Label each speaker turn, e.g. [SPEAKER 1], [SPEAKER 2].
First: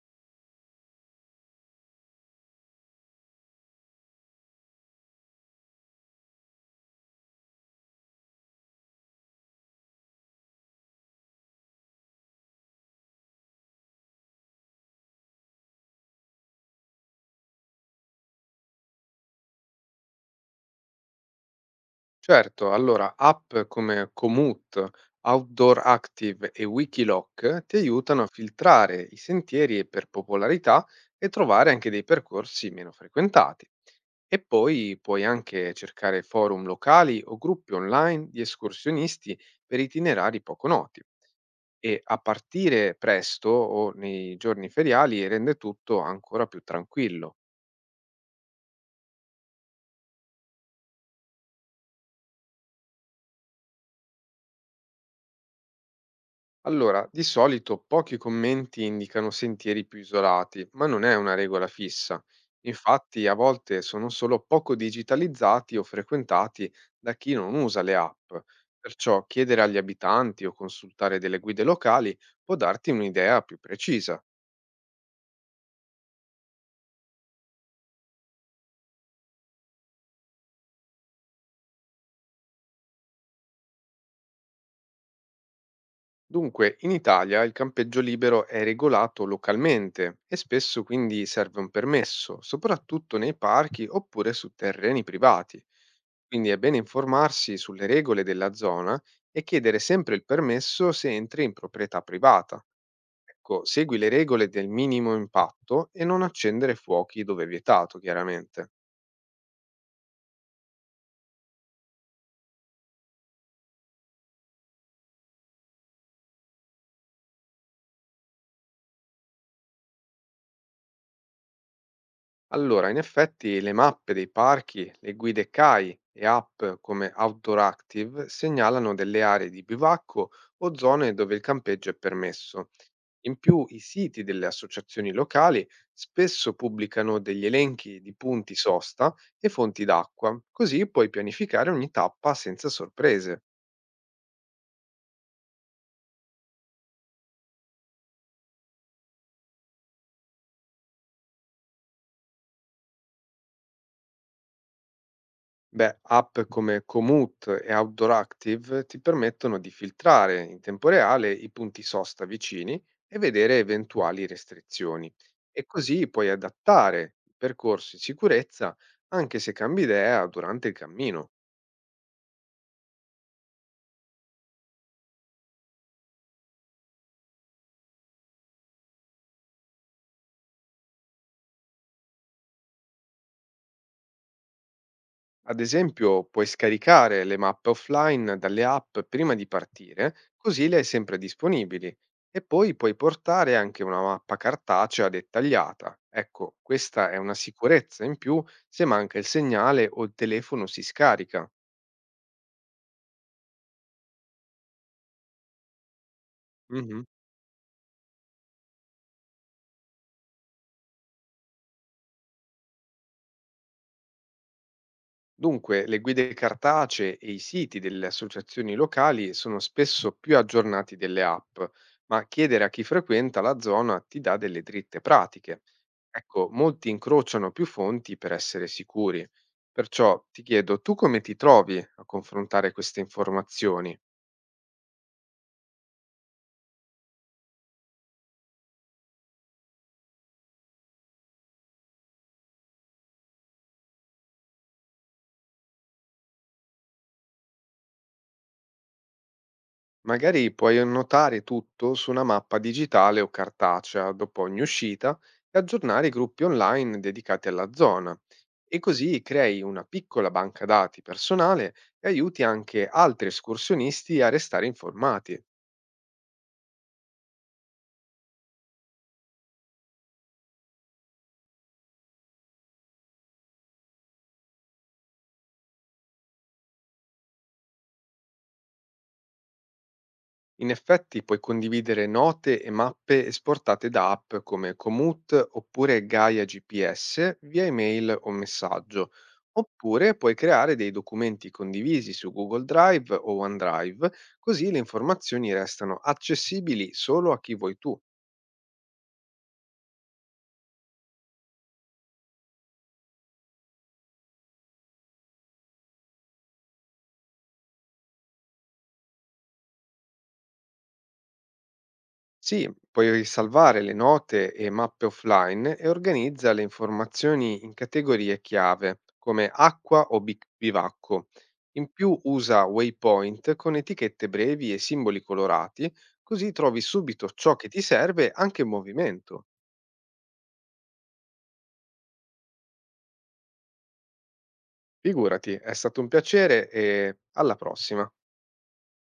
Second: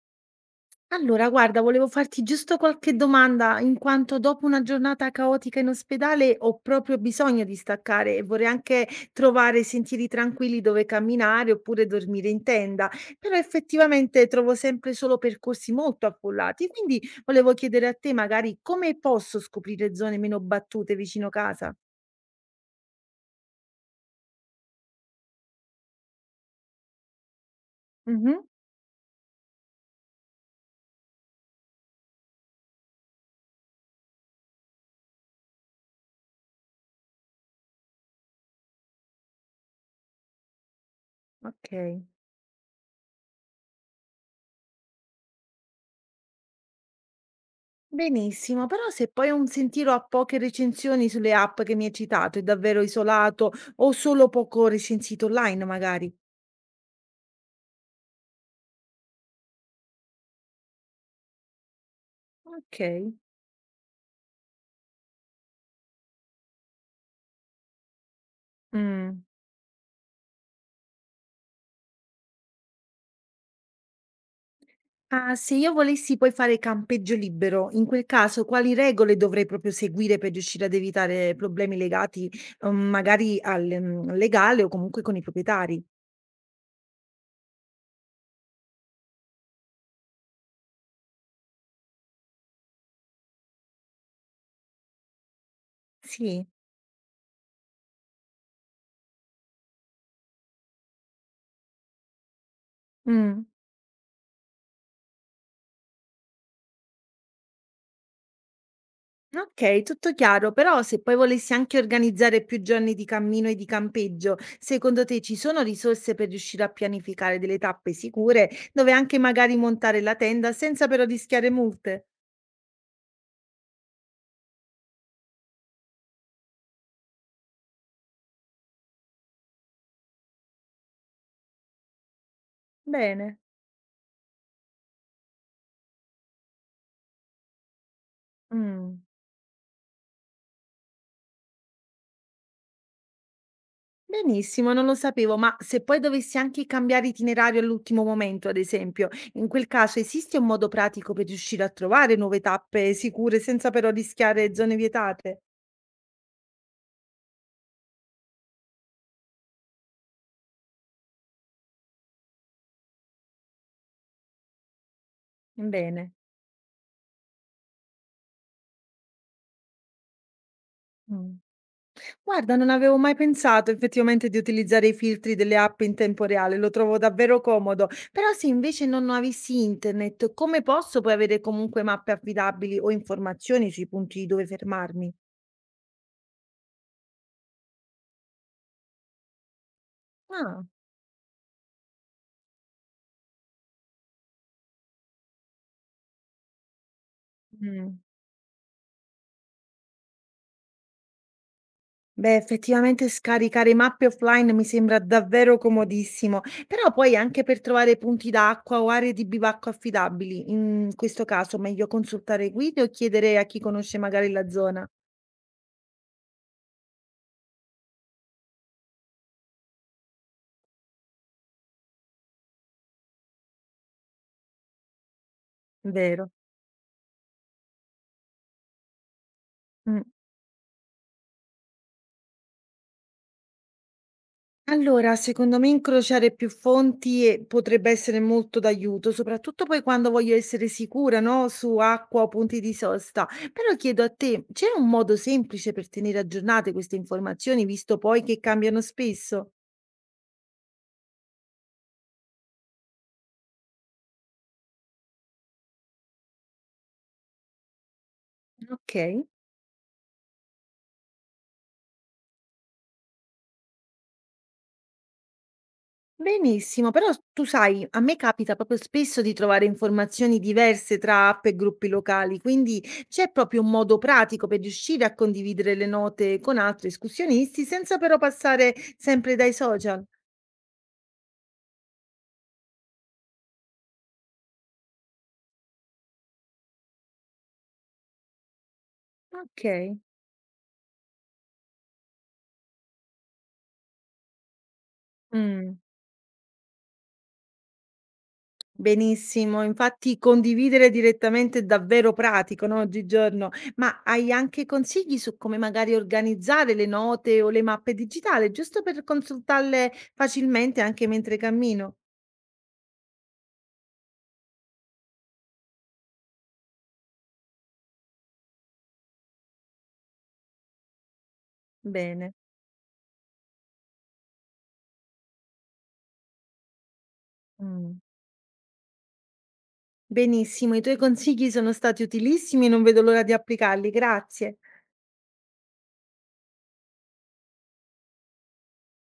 [SPEAKER 1] Allora, guarda, volevo farti giusto qualche domanda, in quanto dopo una giornata caotica in ospedale ho proprio bisogno di staccare e vorrei anche trovare sentieri tranquilli dove camminare oppure dormire in tenda, però effettivamente trovo sempre solo percorsi molto affollati, quindi volevo chiedere a te magari come posso scoprire zone meno battute vicino casa.
[SPEAKER 2] Certo, allora app come Komoot, Outdoor Active e Wikiloc ti aiutano a
[SPEAKER 1] Mhm.
[SPEAKER 2] filtrare i sentieri per popolarità e trovare anche dei percorsi meno frequentati. E poi puoi anche cercare forum locali o gruppi online di escursionisti per itinerari poco noti. E
[SPEAKER 1] Ok.
[SPEAKER 2] a partire presto o nei giorni feriali rende tutto ancora più tranquillo.
[SPEAKER 1] Benissimo, però se poi un sentiero ha poche recensioni sulle app che mi hai citato, è davvero isolato o solo poco recensito online magari?
[SPEAKER 2] Allora, di solito pochi commenti indicano sentieri più isolati, ma non è una regola fissa.
[SPEAKER 1] Ok.
[SPEAKER 2] Infatti, a volte sono solo poco digitalizzati o frequentati da chi non usa le app.
[SPEAKER 1] Mm.
[SPEAKER 2] Perciò chiedere agli abitanti o consultare delle guide locali può darti un'idea più precisa.
[SPEAKER 1] Ah, se io volessi poi fare campeggio libero, in quel caso quali regole dovrei proprio seguire per riuscire ad evitare problemi legati, magari al legale o comunque con i proprietari?
[SPEAKER 2] Dunque, in Italia il campeggio libero è regolato localmente e spesso quindi serve un permesso, soprattutto nei parchi oppure su terreni privati.
[SPEAKER 1] Sì.
[SPEAKER 2] Quindi è bene informarsi sulle regole della zona e chiedere sempre il permesso se entri in proprietà privata.
[SPEAKER 1] Mm.
[SPEAKER 2] Ecco, segui le regole del minimo impatto e non accendere fuochi dove è vietato, chiaramente.
[SPEAKER 1] Okay, tutto chiaro, però se poi volessi anche organizzare più giorni di cammino e di campeggio, secondo te ci sono risorse per riuscire a pianificare delle tappe sicure, dove anche magari montare la tenda senza però rischiare multe?
[SPEAKER 2] Allora, in effetti le mappe dei parchi, le guide CAI e app come Outdoor Active segnalano delle aree di bivacco o zone dove il campeggio è permesso. In
[SPEAKER 1] Bene.
[SPEAKER 2] più, i siti delle associazioni locali spesso pubblicano degli elenchi di punti
[SPEAKER 1] Mh.
[SPEAKER 2] sosta e fonti d'acqua, così puoi pianificare ogni tappa senza sorprese.
[SPEAKER 1] Benissimo, non lo sapevo, ma se poi dovessi anche cambiare itinerario all'ultimo momento, ad esempio, in quel caso esiste un modo pratico per riuscire a trovare nuove tappe sicure senza però rischiare zone vietate?
[SPEAKER 2] Beh, app come Komoot e Outdoor Active ti permettono di filtrare in tempo reale i punti sosta vicini e vedere eventuali restrizioni. E così
[SPEAKER 1] Bene.
[SPEAKER 2] puoi adattare il percorso in sicurezza anche se cambi idea durante il
[SPEAKER 1] Mh.
[SPEAKER 2] cammino.
[SPEAKER 1] Guarda, non avevo mai pensato effettivamente di utilizzare i filtri delle app in tempo reale, lo trovo davvero comodo. Però se invece non avessi internet, come posso poi avere comunque mappe affidabili o informazioni sui punti dove fermarmi?
[SPEAKER 2] Ad esempio, puoi scaricare le mappe offline dalle app prima di partire,
[SPEAKER 1] Ah.
[SPEAKER 2] così le hai sempre disponibili. E poi puoi portare anche una mappa cartacea dettagliata. Ecco, questa è una
[SPEAKER 1] Mm.
[SPEAKER 2] sicurezza in più se manca il segnale o il telefono si scarica.
[SPEAKER 1] Beh, effettivamente scaricare mappe offline mi sembra davvero comodissimo, però
[SPEAKER 2] Mhm.
[SPEAKER 1] poi anche per trovare punti d'acqua o aree di bivacco affidabili, in questo caso meglio consultare guide o chiedere a chi conosce magari la zona,
[SPEAKER 2] Dunque, le guide cartacee e i siti delle associazioni locali sono spesso più aggiornati delle app, ma chiedere a chi frequenta la zona ti dà delle dritte pratiche.
[SPEAKER 1] vero?
[SPEAKER 2] Ecco, molti incrociano più fonti per essere sicuri.
[SPEAKER 1] Mm.
[SPEAKER 2] Perciò ti chiedo, tu come ti trovi a confrontare queste informazioni?
[SPEAKER 1] Allora, secondo me incrociare più fonti, potrebbe essere molto d'aiuto, soprattutto poi quando voglio essere sicura, no, su acqua o punti di sosta. Però chiedo a te, c'è un modo semplice per tenere aggiornate queste informazioni, visto poi che cambiano spesso?
[SPEAKER 2] Magari puoi annotare tutto su una mappa digitale o cartacea dopo ogni uscita e aggiornare i gruppi online dedicati alla zona. E così
[SPEAKER 1] Ok.
[SPEAKER 2] crei una piccola banca dati personale e aiuti anche altri escursionisti a restare informati.
[SPEAKER 1] Benissimo, però tu sai, a me capita proprio spesso di trovare informazioni diverse tra app e gruppi locali, quindi c'è proprio un modo pratico per riuscire a condividere le note con altri escursionisti senza però passare sempre dai social.
[SPEAKER 2] In effetti puoi condividere note e mappe esportate da app come Komoot oppure Gaia GPS via email o messaggio,
[SPEAKER 1] Okay.
[SPEAKER 2] oppure puoi creare dei documenti condivisi su Google Drive o OneDrive, così le informazioni
[SPEAKER 1] Mh.
[SPEAKER 2] restano accessibili solo a chi vuoi tu.
[SPEAKER 1] Benissimo. Infatti condividere direttamente è davvero pratico, no, oggigiorno. Ma hai anche consigli su come magari organizzare le note o le mappe digitali, giusto per consultarle facilmente anche mentre cammino?
[SPEAKER 2] Sì, puoi salvare le note e mappe offline e organizza le informazioni in categorie chiave, come acqua o bivacco. In più
[SPEAKER 1] Bene.
[SPEAKER 2] usa waypoint con etichette brevi e simboli colorati, così trovi subito ciò che ti
[SPEAKER 1] Mh.
[SPEAKER 2] serve anche in movimento.
[SPEAKER 1] Benissimo, i tuoi consigli sono stati utilissimi e non vedo l'ora di applicarli. Grazie.
[SPEAKER 2] Figurati, è stato un piacere e alla prossima.